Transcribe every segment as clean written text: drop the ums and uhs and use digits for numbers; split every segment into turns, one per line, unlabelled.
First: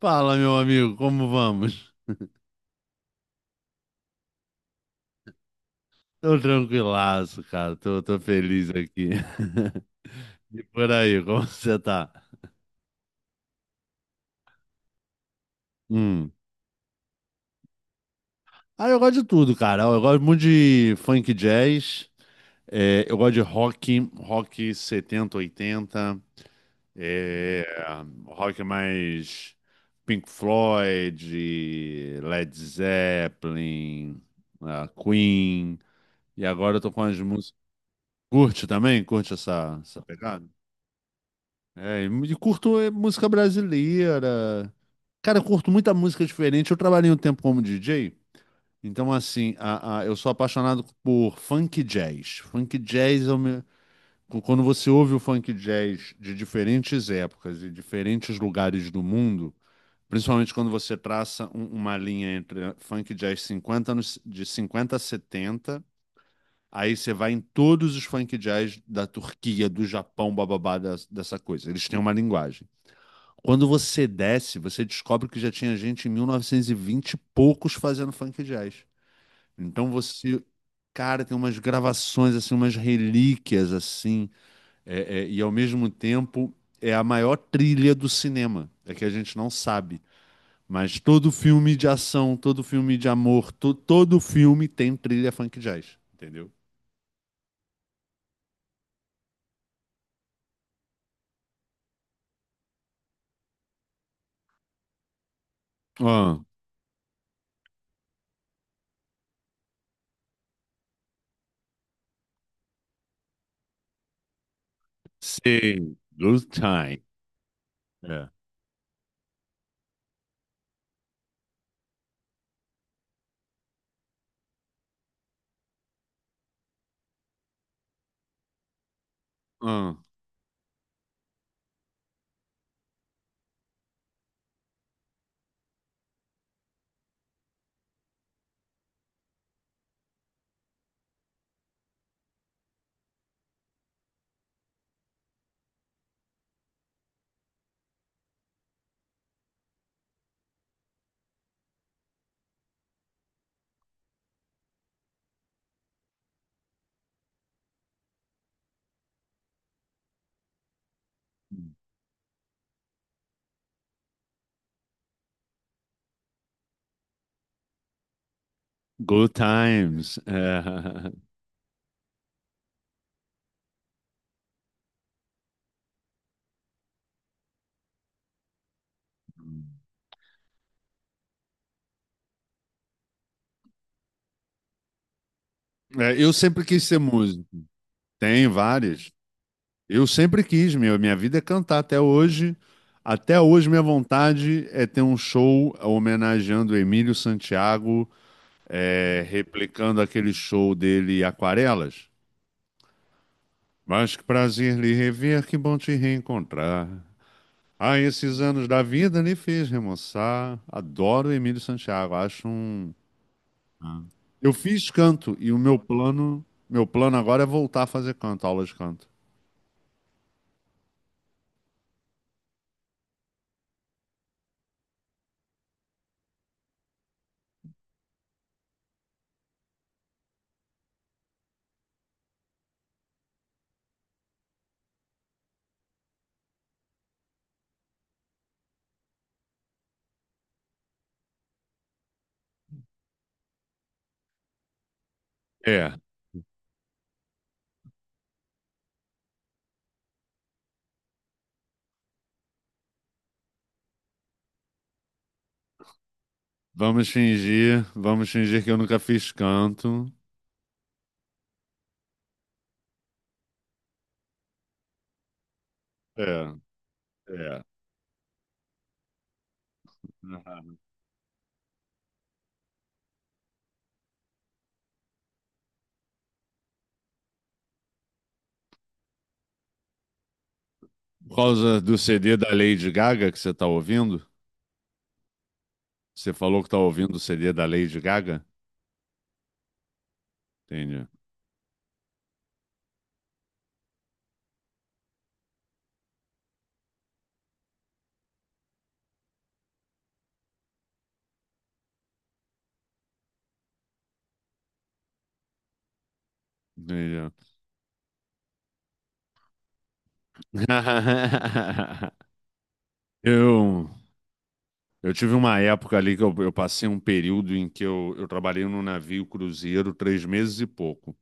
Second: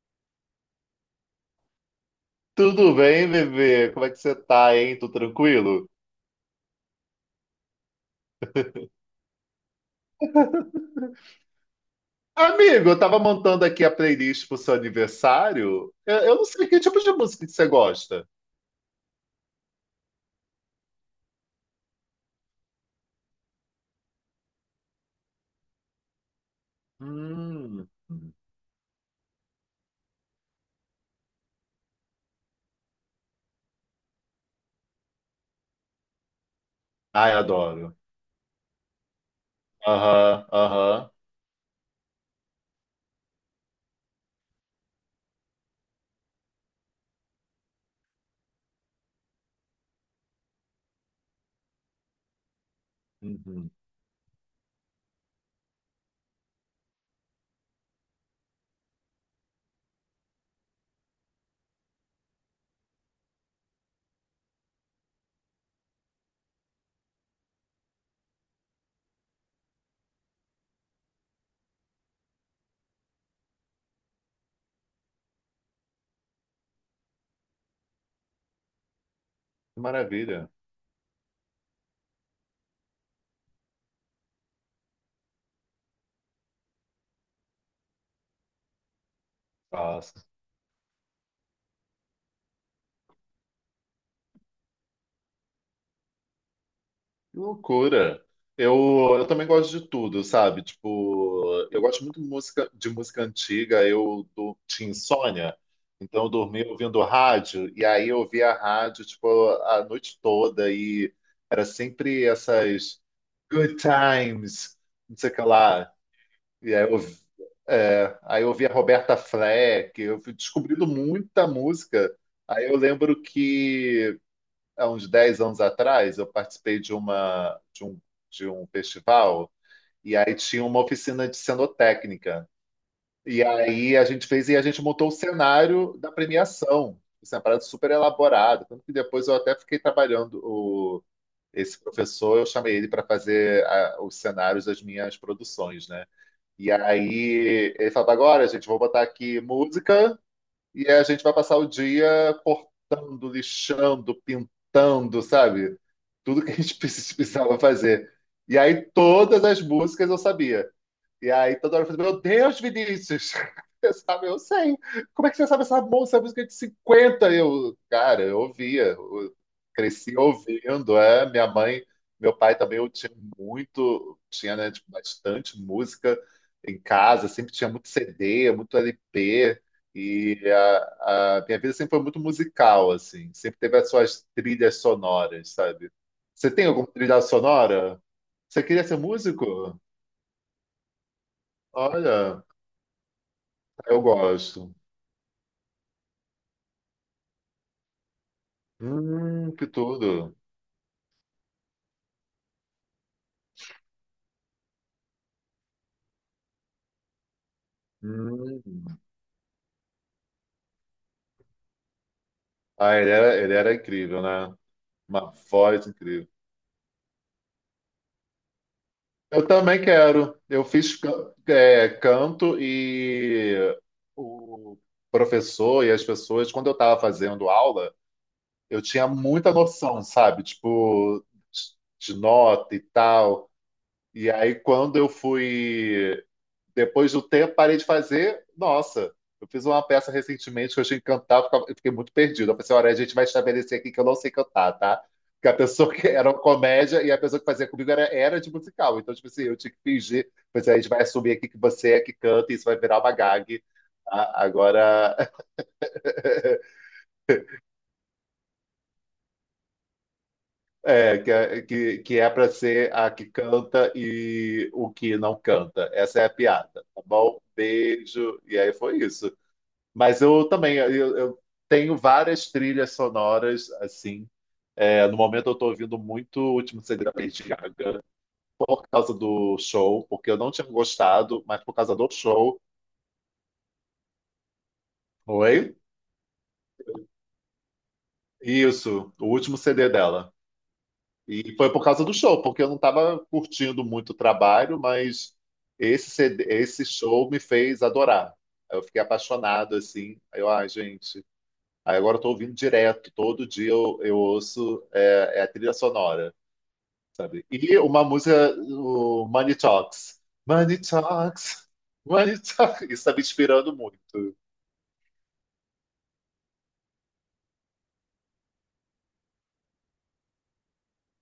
Fala, meu amigo, como vamos?
Tudo bem, bebê? Como é que você tá, hein? Tudo tranquilo?
Tô tranquilaço, cara. Tô feliz aqui. E por aí, como você tá?
Amigo, eu tava montando aqui a playlist pro seu aniversário. Eu,
Hum.
eu não sei que tipo de música que você gosta.
Ah, eu gosto de tudo, cara. Eu gosto muito de funk jazz. É, eu gosto de rock, rock 70, 80, é,
Hum.
rock mais Pink Floyd, Led Zeppelin, ah, Queen. E agora eu tô com as
Ai,
músicas.
adoro.
Curte também? Curte essa pegada?
Aham, aham.
É, e curto é, música brasileira. Cara, eu curto muita música diferente. Eu trabalhei um tempo como DJ, então assim, eu sou apaixonado por funk jazz. Funk jazz é o meu...
Uhum.
Quando você ouve o funk jazz de diferentes épocas e diferentes lugares do mundo, principalmente quando você traça uma linha entre funk jazz 50 anos, de 50 a 70, aí você vai em todos os funk jazz da Turquia, do Japão, bababá, dessa coisa. Eles têm uma linguagem. Quando você desce, você descobre que já tinha gente em 1920 e vinte e poucos fazendo funk jazz.
Que
Então você,
maravilha.
cara, tem umas gravações assim, umas relíquias assim, e ao mesmo tempo é a maior trilha do cinema, é que a gente não sabe. Mas todo filme de ação, todo filme de amor, todo filme tem trilha funk jazz, entendeu?
Que loucura. Eu, eu também gosto de tudo, sabe? Tipo, eu gosto muito de música antiga. Tinha insônia, então eu
Ah,
dormia ouvindo rádio, e aí eu ouvia rádio, tipo, a noite toda, e era sempre essas good times, não sei o que lá.
sim, good
E aí eu,
time.
ouvi- é,
É.
aí eu ouvia Roberta Fleck, eu fui descobrindo muita música. Aí eu lembro que há uns 10 anos atrás, eu participei de um festival
Ah,
e aí tinha uma oficina de cenotécnica. E aí a gente fez e a gente montou o cenário da premiação. Isso é uma parada super elaborada. Tanto que depois eu até fiquei trabalhando esse professor, eu chamei ele para fazer os cenários das minhas produções, né? E aí ele falava, agora, gente, vou botar aqui música e a gente vai passar o dia cortando, lixando, pintando, sabe? Tudo que a gente precisava fazer. E aí todas as músicas eu sabia. E aí toda hora eu falei, meu Deus, Vinícius! Eu, sabe, eu sei. Como é que você sabe essa música de 50? Eu, cara, eu ouvia.
good
Eu cresci
times.
ouvindo.
É.
É, minha mãe, meu pai também, eu tinha muito, tinha, né, tipo, bastante música em casa, sempre tinha muito CD, muito LP. E a minha vida sempre foi muito musical, assim. Sempre teve as suas trilhas sonoras, sabe?
É, eu
Você
sempre
tem
quis
alguma
ser
trilha
músico.
sonora?
Tem
Você queria ser
várias.
músico?
Eu sempre quis, meu. Minha vida é cantar até
Olha.
hoje. Até hoje, minha
Eu
vontade
gosto.
é ter um show homenageando o Emílio Santiago, é,
Que
replicando aquele
tudo.
show dele Aquarelas. Mas que prazer lhe rever, que bom te reencontrar. Ah, esses anos da
Hum.
vida lhe fez remoçar. Adoro o Emílio Santiago, acho um...
Ah, ele era incrível,
Eu
né?
fiz
Uma
canto e o
voz incrível.
meu plano agora é voltar a fazer canto, aula de canto.
Eu também quero. Eu fiz canto e o professor e as pessoas, quando eu estava fazendo aula, eu tinha muita noção, sabe? Tipo, de nota e tal. E aí, quando eu fui depois do tempo, parei de fazer. Nossa, eu fiz uma peça recentemente que eu achei que cantar, eu fiquei muito perdido. Eu pensei, olha, a gente vai estabelecer aqui que eu não sei cantar, tá? Porque a pessoa
É,
que era uma comédia e a pessoa que fazia comigo era de musical. Então, tipo assim, eu tinha que fingir. Pois é, a gente vai assumir aqui que você é que canta e isso vai virar uma gag. Agora,
vamos fingir, vamos fingir que eu nunca fiz canto.
que é para ser a que canta e o que não canta. Essa
É,
é a piada, tá bom?
é.
Beijo. E aí foi isso. Mas eu também, eu tenho várias trilhas sonoras, assim. É, no momento eu tô ouvindo muito o Último Segredo da Lady Gaga por causa do show, porque eu não tinha
Por
gostado, mas por
causa do
causa do
CD da
show.
Lady Gaga que você tá ouvindo?
Oi?
Você falou que tá ouvindo o CD da Lady Gaga?
Isso, o último CD dela.
Entendi.
E foi por causa do show, porque eu não estava curtindo muito o trabalho, mas esse CD, esse show me fez adorar. Eu fiquei apaixonado, assim. Aí eu, ai, gente. Aí agora eu tô ouvindo direto, todo dia eu ouço é a trilha sonora.
Entendi.
Sabe? E uma música, o Money Talks. Money Talks, Money Talks. Isso está me inspirando
Eu,
muito.
eu tive uma época ali que eu passei um período em que eu trabalhei num navio cruzeiro 3 meses e pouco.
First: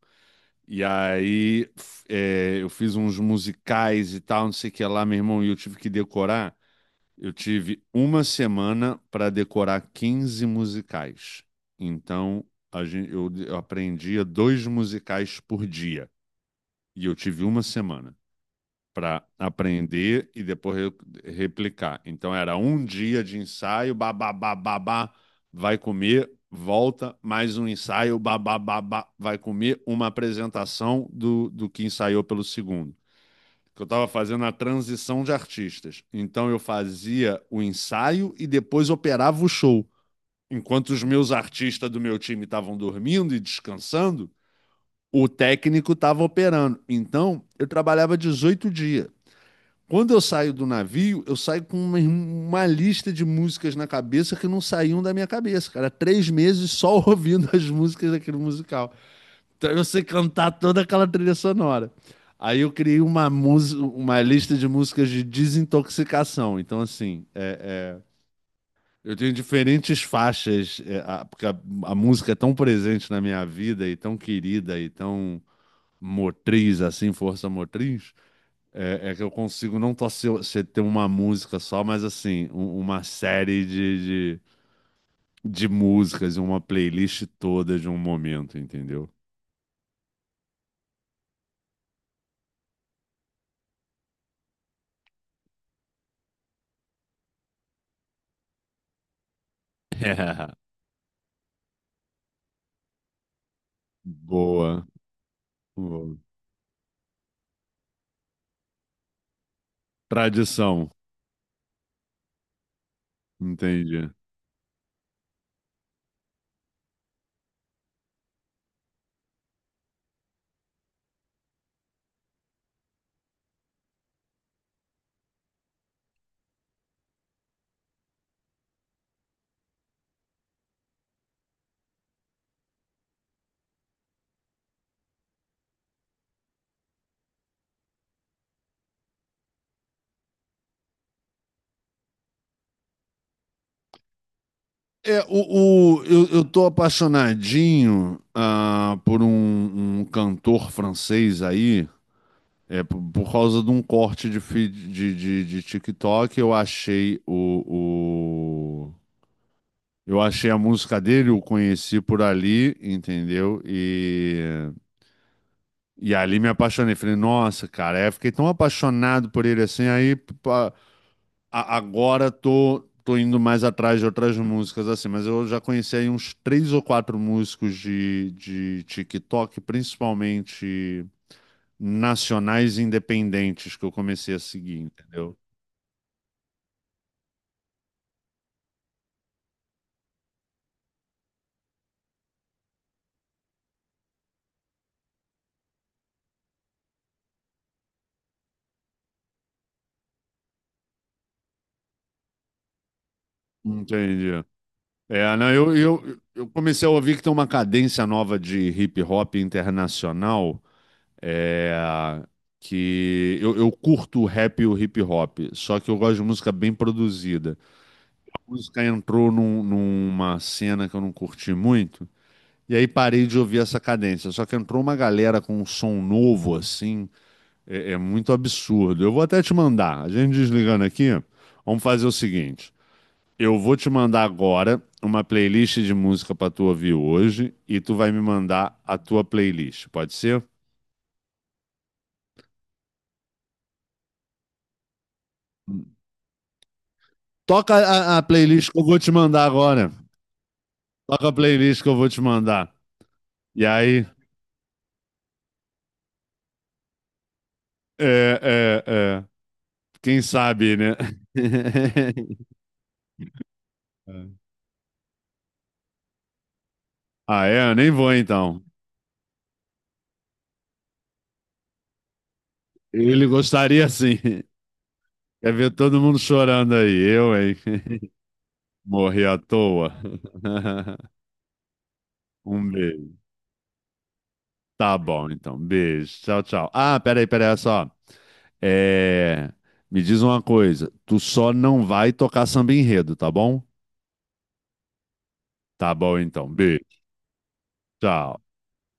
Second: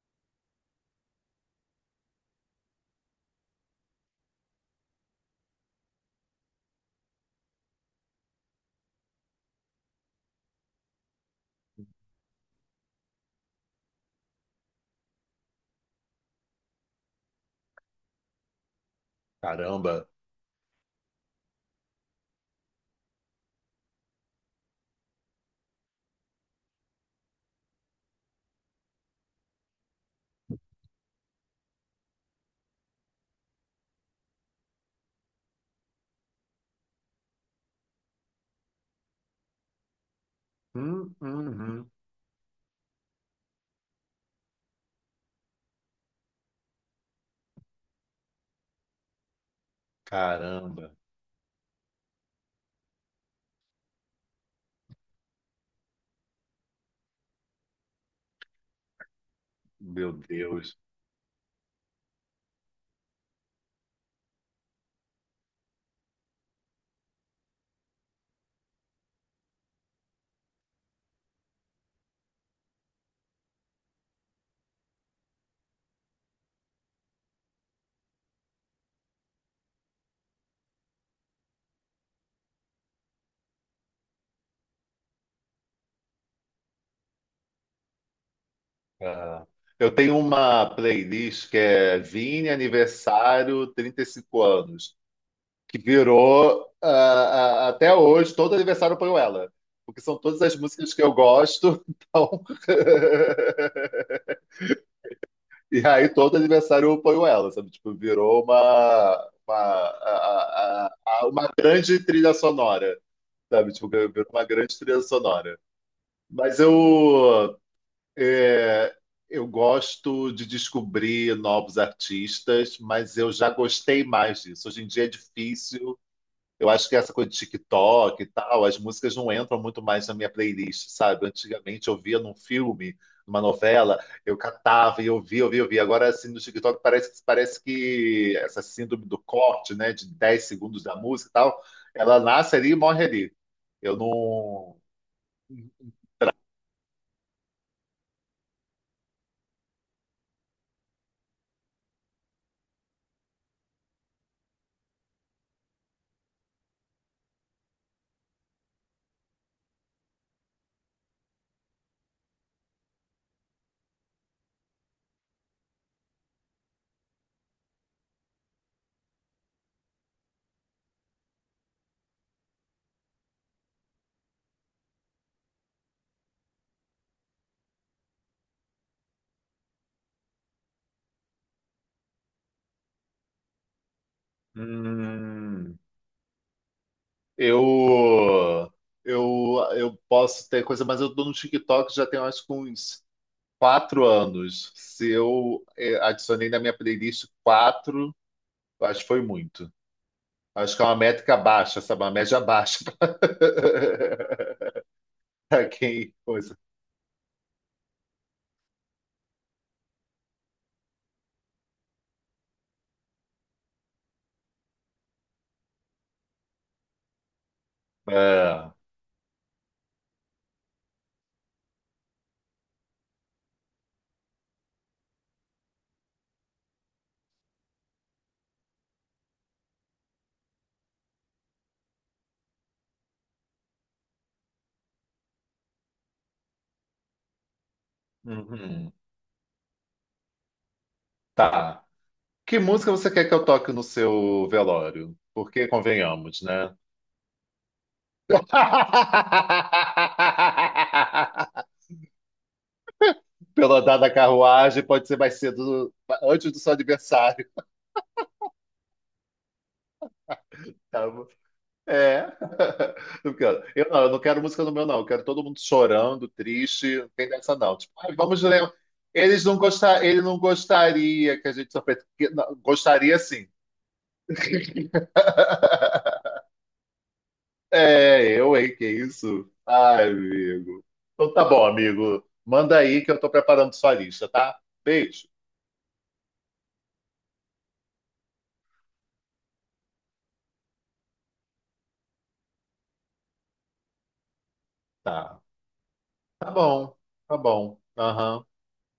E aí eu fiz uns musicais e tal, não sei o que lá, meu irmão, e eu tive que decorar. Eu tive uma semana para decorar 15 musicais. Então, eu aprendia 2 musicais por dia. E eu tive uma semana para
Caramba.
aprender e depois replicar. Então, era um dia de ensaio, babá, vai comer, volta, mais um ensaio, babá, vai comer, uma apresentação do que ensaiou pelo segundo que eu estava fazendo a transição de artistas. Então eu fazia o ensaio e depois operava o show. Enquanto os
Hum,
meus
hum,
artistas
hum.
do meu time estavam dormindo e descansando, o técnico estava operando. Então eu trabalhava 18 dias. Quando eu saio do
Caramba.
navio, eu saio com uma lista de músicas na cabeça que não saíam da minha cabeça, cara. 3 meses só ouvindo as músicas daquele musical. Então eu sei
Meu
cantar
Deus.
toda aquela trilha sonora. Aí eu criei uma música, uma lista de músicas de desintoxicação. Então, assim, é, eu tenho diferentes faixas, é, a música é tão presente na minha vida e tão querida e tão motriz, assim, força motriz, que eu consigo não só ser, ter uma música só, mas assim, uma série de músicas, uma playlist toda de um momento, entendeu?
Ah, eu tenho uma playlist que é Vini Aniversário 35 anos, que virou até hoje, todo aniversário eu ponho ela. Porque são todas as músicas que eu gosto, então.
Boa.
E aí
Boa.
todo adversário apoiou ela, sabe? Tipo, virou uma,
Tradição,
a- uma grande trilha sonora, sabe? Tipo,
entendi.
virou uma grande trilha sonora. Mas eu, é, eu gosto de descobrir novos artistas, mas eu já gostei mais disso. Hoje em dia é difícil. Eu acho que essa coisa de TikTok e tal, as músicas não entram muito mais na minha playlist, sabe? Antigamente eu via num filme, numa novela, eu catava e eu via, eu via, eu via. Agora, assim, no TikTok parece que essa síndrome do corte, né, de 10 segundos da música e tal, ela nasce ali e morre ali. Eu não.
É, eu tô apaixonadinho ah, por um cantor francês aí, é, por causa de um corte de, de TikTok, eu achei eu achei a música dele, eu conheci por ali, entendeu? E ali me apaixonei. Falei, nossa, cara, aí eu fiquei tão apaixonado por ele assim, aí agora tô indo mais atrás de outras músicas, assim, mas eu já conheci aí uns três ou quatro músicos de TikTok, principalmente nacionais e independentes, que eu comecei a seguir, entendeu?
Hum, eu. Eu posso ter coisa, mas eu tô no TikTok já tem acho que uns 4 anos. Se eu adicionei na minha playlist quatro, acho que foi muito. Acho que é uma métrica baixa, sabe? Uma média baixa
Entendi. É, não,
para quem
eu
coisa.
comecei a ouvir que tem uma cadência nova de hip hop internacional, é, que eu curto o rap e o hip hop, só que eu gosto de música bem produzida.
É.
Música entrou numa cena que eu não curti muito, e aí parei de ouvir essa cadência. Só que entrou uma galera com um som novo, assim, é, é muito absurdo. Eu vou até te mandar. A gente desligando aqui, vamos fazer o seguinte: eu vou te mandar agora uma playlist de música para tu ouvir hoje, e tu vai me mandar
Uhum.
a tua playlist, pode ser?
Tá. Que música você quer que eu toque no seu velório? Porque convenhamos, né?
Toca a playlist que eu vou te mandar agora. Toca a playlist que eu vou te mandar. E
Pelo andar
aí,
da carruagem, pode ser mais cedo, antes do seu aniversário,
é. Quem sabe, né?
tá? É. Eu não quero música no meu, não. Eu quero todo mundo chorando, triste. Não tem
Ah,
dessa,
é? Eu
não.
nem
Tipo,
vou
"Ai, vamos ler.
então.
Um. Eles não gostar, ele não gostaria que a gente sofresse. Não, gostaria
Ele
sim.
gostaria sim. Quer ver todo mundo chorando aí. Eu, hein?
É, eu, hein? Que
Morri à
isso?
toa.
Ai, amigo. Então tá bom, amigo.
Um
Manda aí
beijo.
que eu tô preparando sua lista, tá?
Tá
Beijo.
bom, então. Beijo. Tchau, tchau. Ah, peraí, peraí, olha só. É... Me diz uma coisa. Tu só não vai tocar samba enredo, tá bom?
Tá.
Tá bom, então.
Tá
Beijo.
bom. Tá bom.
Tchau.
Aham.